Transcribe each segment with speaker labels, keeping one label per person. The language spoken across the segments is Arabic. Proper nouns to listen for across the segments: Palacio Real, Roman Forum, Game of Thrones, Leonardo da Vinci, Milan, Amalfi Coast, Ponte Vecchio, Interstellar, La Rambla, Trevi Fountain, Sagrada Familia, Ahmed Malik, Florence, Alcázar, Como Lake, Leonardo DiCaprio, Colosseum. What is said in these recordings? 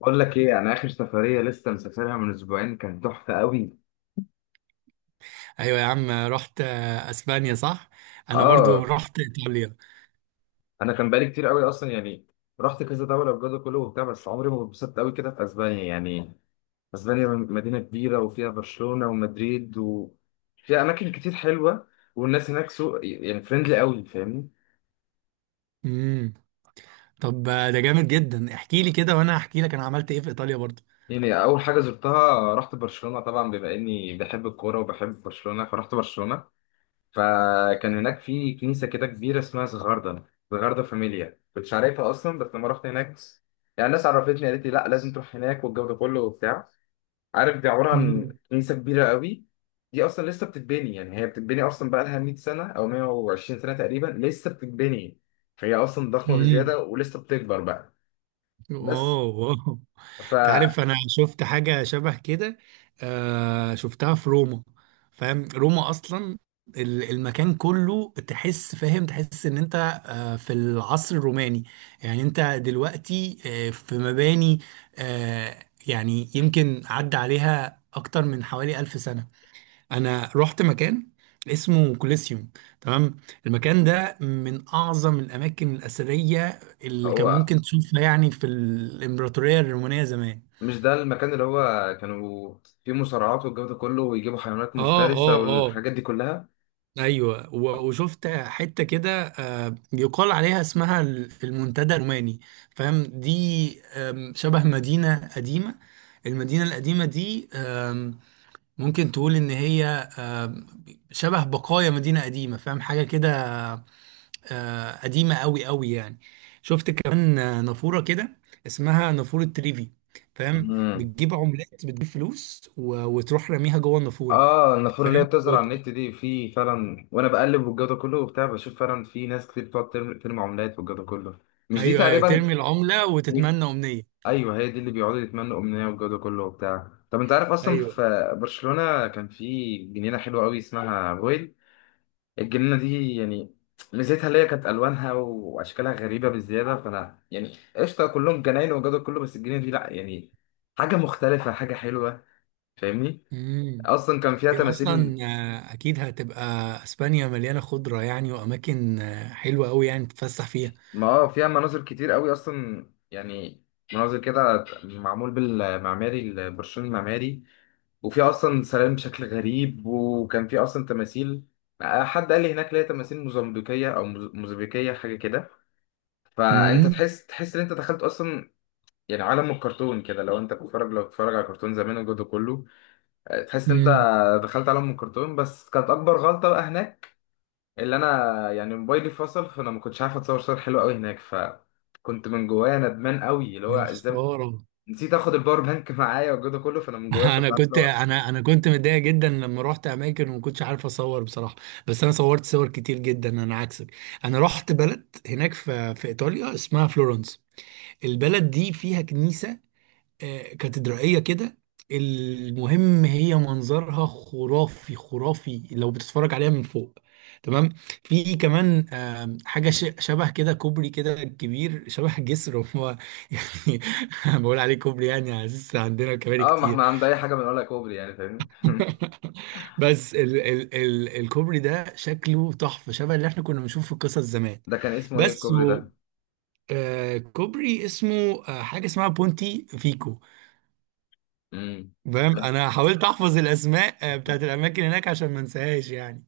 Speaker 1: بقول لك ايه، انا اخر سفريه لسه مسافرها من اسبوعين كانت تحفه قوي.
Speaker 2: ايوه يا عم، رحت اسبانيا صح. انا برضو
Speaker 1: اه،
Speaker 2: رحت ايطاليا.
Speaker 1: انا كان بقالي كتير قوي اصلا يعني، رحت كذا دوله بجد كله وبتاع، بس عمري ما اتبسطت قوي كده في اسبانيا يعني. اسبانيا مدينه كبيره وفيها برشلونه ومدريد وفيها اماكن كتير حلوه، والناس هناك سوق يعني فريندلي قوي، فاهمني.
Speaker 2: امم. طب ده جامد جدا، احكي لي كده وانا هحكي لك انا عملت ايه في ايطاليا برضو.
Speaker 1: يعني اول حاجه زرتها رحت برشلونه، طبعا بما اني بحب الكوره وبحب برشلونه فرحت برشلونه. فكان هناك في كنيسة كده كبيرة اسمها زغاردة، زغاردة فاميليا، كنتش عارفها أصلا بس لما رحت هناك يعني الناس عرفتني، قالت لي لا لازم تروح هناك والجو ده كله وبتاع. عارف دي عبارة عن
Speaker 2: امم.
Speaker 1: كنيسة كبيرة قوي، دي أصلا لسه بتتبني، يعني هي بتتبني أصلا، بقى لها 100 سنة أو 120 سنة تقريبا لسه بتتبني. فهي أصلا ضخمة بزيادة
Speaker 2: امم.
Speaker 1: ولسه بتكبر بقى. بس
Speaker 2: اوه، أوه. انت عارف انا شفت حاجه شبه كده. آه، شفتها في روما، فاهم؟ روما اصلا المكان كله تحس، فاهم؟ تحس ان انت آه في العصر الروماني، يعني انت دلوقتي آه في مباني آه، يعني يمكن عدى عليها اكتر من حوالي ألف سنه. انا رحت مكان اسمه كوليسيوم، تمام؟ المكان ده من اعظم الاماكن الاثريه اللي
Speaker 1: فهو
Speaker 2: كان ممكن تشوفها يعني في الامبراطوريه الرومانيه زمان.
Speaker 1: مش ده المكان اللي هو كانوا فيه مصارعات والجو ده كله، ويجيبوا حيوانات
Speaker 2: اه
Speaker 1: مفترسة
Speaker 2: اه اه،
Speaker 1: والحاجات دي كلها؟
Speaker 2: ايوه. وشفت حته كده يقال عليها اسمها المنتدى الروماني، فاهم دي؟ آم، شبه مدينه قديمه، المدينه القديمه دي ممكن تقول ان هي آم، شبه بقايا مدينه قديمه، فاهم حاجه كده؟ قديمه قوي قوي يعني. شفت كمان نافوره كده، اسمها نافوره تريفي، فاهم؟
Speaker 1: مم.
Speaker 2: بتجيب عملات، بتجيب فلوس وتروح راميها جوه النافوره،
Speaker 1: اه، النافوره اللي هي
Speaker 2: فاهم.
Speaker 1: بتظهر على النت دي في فعلا، وانا بقلب والجو ده كله وبتاع بشوف فعلا في ناس كتير بتقعد ترمي عملات والجو ده كله. مش دي
Speaker 2: ايوه ايوه،
Speaker 1: تقريبا؟
Speaker 2: ترمي العملة
Speaker 1: و...
Speaker 2: وتتمنى امنية.
Speaker 1: ايوه هي دي اللي بيقعدوا يتمنوا امنيه والجو ده كله وبتاع. طب انت عارف اصلا،
Speaker 2: ايوه.
Speaker 1: في برشلونه كان في جنينه حلوه قوي اسمها رويل، الجنينه دي يعني ميزتها اللي هي كانت الوانها واشكالها غريبه بالزياده. فانا يعني قشطه كلهم جناين والجو ده كله، بس الجنينه دي لا، يعني حاجه مختلفه، حاجه حلوه، فاهمني.
Speaker 2: امم.
Speaker 1: اصلا كان فيها
Speaker 2: هي اصلا
Speaker 1: تماثيل.
Speaker 2: اكيد هتبقى، اسبانيا مليانة خضرة يعني، واماكن حلوة قوي يعني تتفسح فيها.
Speaker 1: ما اه فيها مناظر كتير قوي اصلا يعني، مناظر كده معمول بالمعماري البرشلوني المعماري، وفيها اصلا سلام بشكل غريب، وكان فيه اصلا تماثيل. حد قال لي هناك ليه تماثيل موزمبيقيه او موزمبيقيه حاجه كده. فانت
Speaker 2: امم.
Speaker 1: تحس ان انت دخلت اصلا يعني عالم الكرتون كده، لو انت بتتفرج، لو بتتفرج على كرتون زمان وجوده كله. تحس ان انت
Speaker 2: امم.
Speaker 1: دخلت عالم الكرتون. بس كانت اكبر غلطه بقى هناك اللي انا يعني موبايلي فصل، فانا ما كنتش عارف اتصور صور حلوه قوي هناك، فكنت من جوايا ندمان قوي، اللي هو
Speaker 2: يا
Speaker 1: ازاي
Speaker 2: خسارة.
Speaker 1: نسيت اخد الباور بانك معايا وجوده كله. فانا من جوايا
Speaker 2: انا
Speaker 1: كنت عارف اللي
Speaker 2: كنت،
Speaker 1: هو،
Speaker 2: انا كنت متضايق جدا لما رحت اماكن وما كنتش عارف اصور بصراحة، بس انا صورت صور كتير جدا، انا عكسك. انا رحت بلد هناك في ايطاليا اسمها فلورنس، البلد دي فيها كنيسة كاتدرائية كده. المهم هي منظرها خرافي خرافي لو بتتفرج عليها من فوق، تمام؟ في كمان آم، حاجة شبه كده، كوبري كده كبير، شبه جسر هو يعني. بقول عليه كوبري يعني على أساس عندنا كباري
Speaker 1: اه ما
Speaker 2: كتير.
Speaker 1: احنا عند اي حاجه بنقولها كوبري يعني، فاهمني
Speaker 2: بس ال الكوبري ده شكله تحفة، شبه اللي احنا كنا بنشوفه في القصص زمان.
Speaker 1: ده كان اسمه ايه
Speaker 2: بس
Speaker 1: الكوبري
Speaker 2: هو
Speaker 1: ده؟
Speaker 2: كوبري اسمه حاجة اسمها بونتي فيكو.
Speaker 1: امم،
Speaker 2: فاهم؟
Speaker 1: لا.
Speaker 2: انا حاولت احفظ الاسماء بتاعت الاماكن هناك عشان ما انساهاش يعني.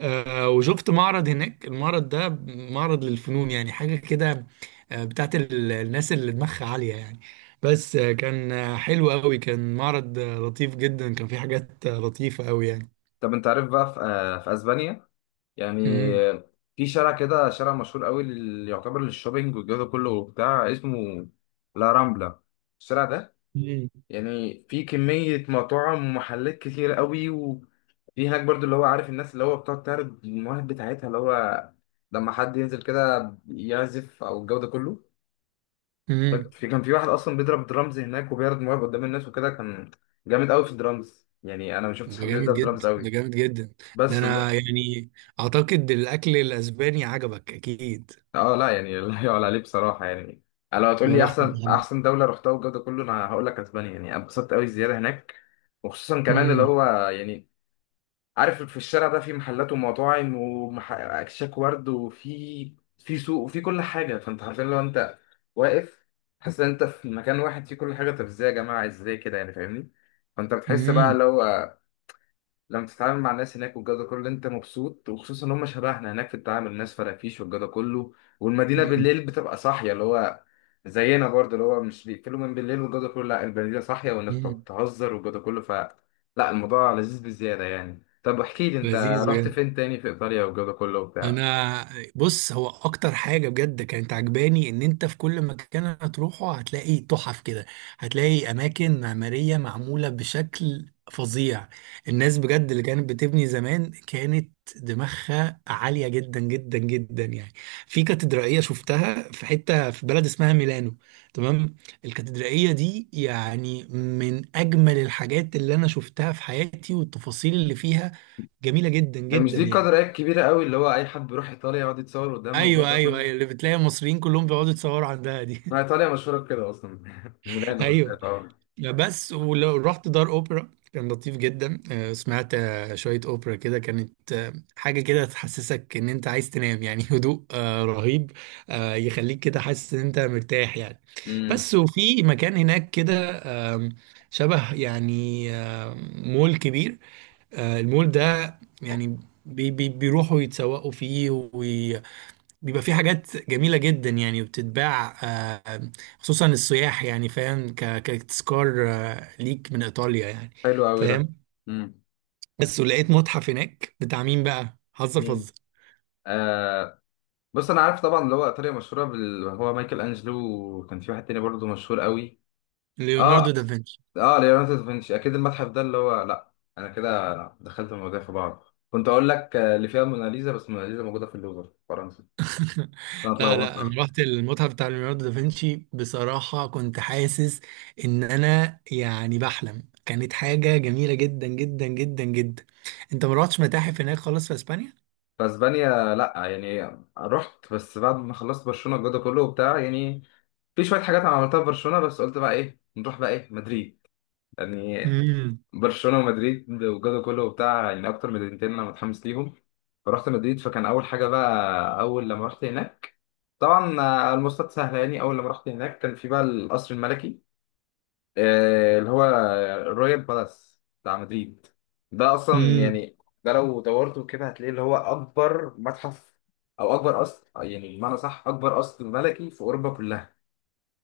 Speaker 2: وشفت معرض هناك، المعرض ده معرض للفنون يعني، حاجه كده بتاعت الناس اللي دماغها عاليه يعني. بس كان حلو قوي، كان معرض لطيف جدا، كان فيه حاجات لطيفه قوي يعني.
Speaker 1: طب انت عارف بقى، في, في اسبانيا يعني،
Speaker 2: امم.
Speaker 1: في شارع كده، شارع مشهور قوي اللي يعتبر للشوبينج والجو ده كله وبتاع، اسمه لا رامبلا. الشارع ده
Speaker 2: امم.
Speaker 1: يعني في كمية مطاعم ومحلات كتير قوي، وفي هناك برضو اللي هو، عارف الناس اللي هو بتقعد تعرض المواهب بتاعتها، اللي هو لما حد ينزل كده يعزف أو الجو ده كله.
Speaker 2: أمم.
Speaker 1: في كان في واحد أصلا بيضرب درامز هناك وبيعرض مواهب قدام الناس، وكده كان جامد قوي في الدرامز يعني. أنا ما شفتش
Speaker 2: ده
Speaker 1: حد
Speaker 2: جامد
Speaker 1: بيضرب درامز
Speaker 2: جدا، ده
Speaker 1: قوي.
Speaker 2: جامد جدا. ده
Speaker 1: بس
Speaker 2: انا يعني اعتقد الاكل الاسباني عجبك اكيد.
Speaker 1: اه لا، يعني لا يعلى عليه بصراحة يعني. لو هتقول
Speaker 2: يا
Speaker 1: لي
Speaker 2: بختك
Speaker 1: أحسن
Speaker 2: يا عم.
Speaker 1: أحسن دولة رحتها والجو ده كله، أنا هقول لك أسبانيا، يعني أنا اتبسطت قوي الزيارة هناك. وخصوصا كمان اللي
Speaker 2: امم.
Speaker 1: هو، يعني عارف، في الشارع ده في محلات ومطاعم واكشاك ورد، وفي في سوق وفي كل حاجه. فانت حرفيا لو انت واقف، حاسس ان انت في مكان واحد فيه كل حاجه. طب ازاي يا جماعه، ازاي كده يعني؟ فاهمني. فانت بتحس بقى
Speaker 2: امم.
Speaker 1: لو، لما تتعامل مع الناس هناك والجو ده كله انت مبسوط. وخصوصا ان هم شبهنا هناك في التعامل، الناس فرافيش والجو ده كله. والمدينه بالليل بتبقى صاحيه، اللي هو زينا برضه، اللي هو مش بيقفلوا من بالليل والجو ده كله، لا المدينه صاحيه والناس
Speaker 2: أمم.
Speaker 1: بتهزر والجو ده كله. ف لا، الموضوع لذيذ بزياده يعني. طب احكي لي انت،
Speaker 2: لذيذ
Speaker 1: رحت
Speaker 2: بجد.
Speaker 1: فين تاني في ايطاليا والجو ده كله وبتاع؟
Speaker 2: انا بص، هو اكتر حاجه بجد كانت عجباني ان انت في كل مكان هتروحه هتلاقي تحف كده، هتلاقي اماكن معماريه معموله بشكل فظيع. الناس بجد اللي كانت بتبني زمان كانت دماغها عاليه جدا جدا جدا يعني. في كاتدرائيه شفتها في حته في بلد اسمها ميلانو، تمام؟ الكاتدرائيه دي يعني من اجمل الحاجات اللي انا شفتها في حياتي، والتفاصيل اللي فيها جميله جدا
Speaker 1: هي مش
Speaker 2: جدا
Speaker 1: دي
Speaker 2: يعني.
Speaker 1: قدر ايه، كبيره قوي اللي هو اي حد بيروح ايطاليا يقعد يتصور قدامها والجو
Speaker 2: ايوه
Speaker 1: ده
Speaker 2: ايوه
Speaker 1: كله.
Speaker 2: ايوه، اللي بتلاقي المصريين كلهم بيقعدوا يتصوروا عندها
Speaker 1: ما
Speaker 2: دي.
Speaker 1: ايطاليا مشهوره بكده اصلا ميلانو
Speaker 2: ايوه.
Speaker 1: بالذات اه.
Speaker 2: بس ولو رحت دار اوبرا كان لطيف جدا. سمعت شويه اوبرا كده، كانت حاجه كده تحسسك ان انت عايز تنام يعني. هدوء رهيب، يخليك كده حاسس ان انت مرتاح يعني.
Speaker 1: امم،
Speaker 2: بس. وفي مكان هناك كده آم، شبه يعني آم، مول كبير، المول ده يعني بي بيروحوا يتسوقوا فيه، بيبقى في حاجات جميلة جدا يعني وبتتباع خصوصا السياح يعني، فاهم؟ كتذكار ليك من إيطاليا يعني،
Speaker 1: حلو قوي ده.
Speaker 2: فاهم؟
Speaker 1: امم،
Speaker 2: بس. ولقيت متحف هناك بتاع مين بقى؟ هزر
Speaker 1: مين؟
Speaker 2: فزر.
Speaker 1: آه، بص انا عارف طبعا اللي هو ايطاليا مشهوره هو مايكل انجلو، وكان في واحد تاني برضه مشهور قوي. اه،
Speaker 2: ليوناردو دافنشي.
Speaker 1: اه ليوناردو دافنشي اكيد. المتحف ده اللي هو لا، انا كده دخلت المواضيع في بعض. كنت اقول لك اللي فيها الموناليزا، بس الموناليزا موجوده في اللوفر في فرنسا، فانا
Speaker 2: لا لا،
Speaker 1: اتلخبطت.
Speaker 2: انا رحت المتحف بتاع ليوناردو دافنشي، بصراحة كنت حاسس ان انا يعني بحلم، كانت حاجة جميلة جدا جدا جدا جدا. انت ما رحتش متاحف هناك خالص في اسبانيا؟
Speaker 1: في اسبانيا لا يعني، رحت بس بعد ما خلصت برشلونه الجو ده كله وبتاع يعني. في شويه حاجات انا عملتها في برشلونه، بس قلت بقى ايه، نروح بقى ايه مدريد يعني.
Speaker 2: امم.
Speaker 1: برشلونه ومدريد والجو كله وبتاع يعني اكتر مدينتين انا متحمس ليهم. فرحت مدريد، فكان اول حاجه بقى، اول لما رحت هناك طبعا المواصلات سهله يعني. اول لما رحت هناك كان في بقى القصر الملكي، اللي هو الرويال بالاس بتاع مدريد. ده اصلا يعني، ده لو دورته كده هتلاقيه اللي هو اكبر متحف، او اكبر قصر، يعني بمعنى صح اكبر قصر ملكي في اوروبا كلها.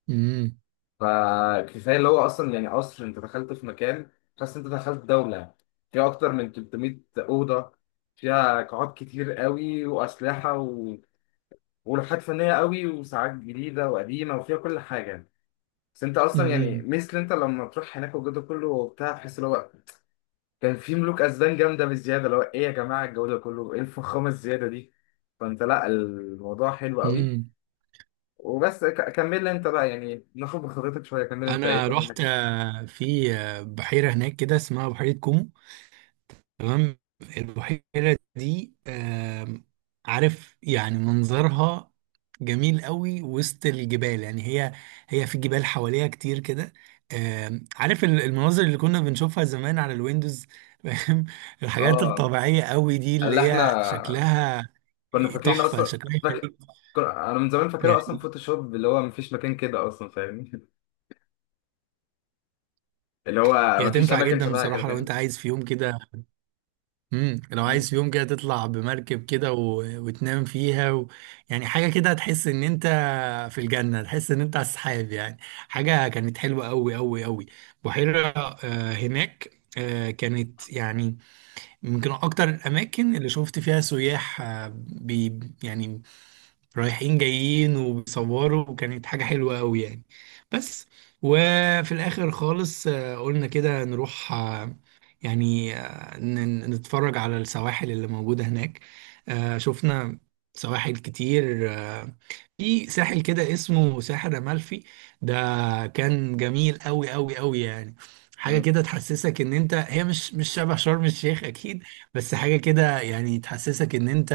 Speaker 2: امم.
Speaker 1: فكفايه اللي هو اصلا يعني قصر، انت دخلت في مكان حاسس انت دخلت دوله، فيها اكتر من 300 اوضه، فيها قاعات كتير قوي واسلحه ولوحات فنيه قوي وساعات جديده وقديمه وفيها كل حاجه. بس انت اصلا يعني
Speaker 2: امم.
Speaker 1: مثل، انت لما تروح هناك والجو ده كله وبتاع تحس اللي هو كان في ملوك اسبان جامده بالزياده. اللي هو ايه يا جماعه الجو ده كله، ايه الفخامه الزياده دي؟ فانت لا الموضوع حلو قوي.
Speaker 2: امم.
Speaker 1: وبس كمل لي انت بقى، يعني ناخد بخبرتك شويه. كمل انت ايه
Speaker 2: انا
Speaker 1: بقى.
Speaker 2: رحت في بحيره هناك كده اسمها بحيره كومو، تمام؟ البحيره دي آم، عارف يعني منظرها جميل قوي وسط الجبال يعني. هي، هي في جبال حواليها كتير كده. آم، عارف المناظر اللي كنا بنشوفها زمان على الويندوز، فاهم؟ الحاجات
Speaker 1: اه
Speaker 2: الطبيعيه قوي دي اللي
Speaker 1: اللي
Speaker 2: هي
Speaker 1: احنا
Speaker 2: شكلها
Speaker 1: كنا فاكرين
Speaker 2: تحفه،
Speaker 1: اصلا،
Speaker 2: شكلها
Speaker 1: فاكر انا من زمان فاكرها اصلا
Speaker 2: يعني
Speaker 1: فوتوشوب، اللي هو مفيش مكان كده اصلا، فاهمني اللي هو
Speaker 2: هي
Speaker 1: مفيش
Speaker 2: تنفع
Speaker 1: اماكن
Speaker 2: جدا
Speaker 1: شبهها كده،
Speaker 2: بصراحه لو انت
Speaker 1: فاهمني.
Speaker 2: عايز في يوم كده. امم. لو
Speaker 1: مم.
Speaker 2: عايز في يوم كده تطلع بمركب كده وتنام فيها يعني، حاجه كده هتحس ان انت في الجنه، تحس ان انت على السحاب يعني. حاجه كانت حلوه قوي قوي قوي. بحيره آه هناك آه، كانت يعني يمكن اكتر الاماكن اللي شفت فيها سياح يعني رايحين جايين وبيصوروا، وكانت حاجه حلوه قوي يعني. بس. وفي الاخر خالص آه قلنا كده نروح آه يعني نتفرج على السواحل اللي موجودة هناك. شفنا سواحل كتير آه، في ساحل كده اسمه ساحل أمالفي. ده كان جميل قوي قوي قوي يعني، حاجة
Speaker 1: مم.
Speaker 2: كده تحسسك ان انت، هي مش شبه شرم الشيخ اكيد. بس حاجة كده يعني تحسسك ان انت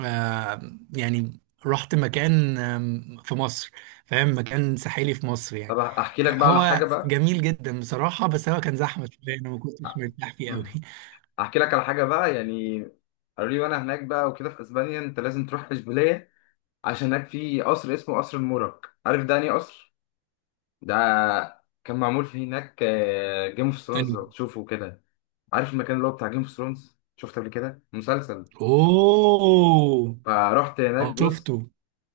Speaker 2: يعني رحت مكان آم، في مصر، فاهم؟ مكان ساحلي في مصر يعني.
Speaker 1: طب احكي لك بقى على حاجه
Speaker 2: هو
Speaker 1: بقى.
Speaker 2: جميل جدا بصراحة، بس هو كان زحمة شوية، أنا ما كنتش مرتاح فيه قوي.
Speaker 1: مم. احكي لك على حاجه بقى يعني، قالوا لي وانا هناك بقى وكده في اسبانيا، انت لازم تروح اشبيليه، عشان هناك في قصر اسمه قصر المورك. عارف ده انهي قصر؟ ده كان معمول فيه هناك جيم اوف ثرونز
Speaker 2: أنا.
Speaker 1: لو تشوفه كده. عارف المكان اللي هو بتاع جيم اوف ثرونز، شفته قبل كده مسلسل؟
Speaker 2: أوه.
Speaker 1: فرحت هناك. بص،
Speaker 2: شفته.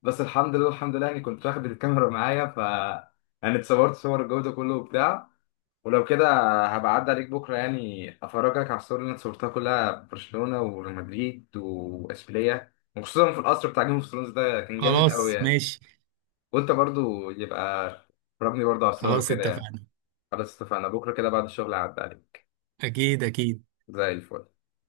Speaker 1: بس الحمد لله الحمد لله يعني كنت واخد الكاميرا معايا، ف يعني اتصورت صور الجودة كله وبتاع. ولو كده هبعد عليك بكرة، يعني أفرجك على الصور اللي أنا صورتها كلها في برشلونة ومدريد وإشبيلية، وخصوصا في القصر بتاع جيم اوف ثرونز ده، كان جامد قوي
Speaker 2: خلاص
Speaker 1: يعني.
Speaker 2: ماشي.
Speaker 1: وأنت برضو يبقى ربني برضو على الصور
Speaker 2: خلاص
Speaker 1: وكده يعني.
Speaker 2: اتفقنا.
Speaker 1: خلاص اتفقنا، بكرة كده بعد الشغل هعدي عليك،
Speaker 2: أكيد أكيد.
Speaker 1: زي الفل.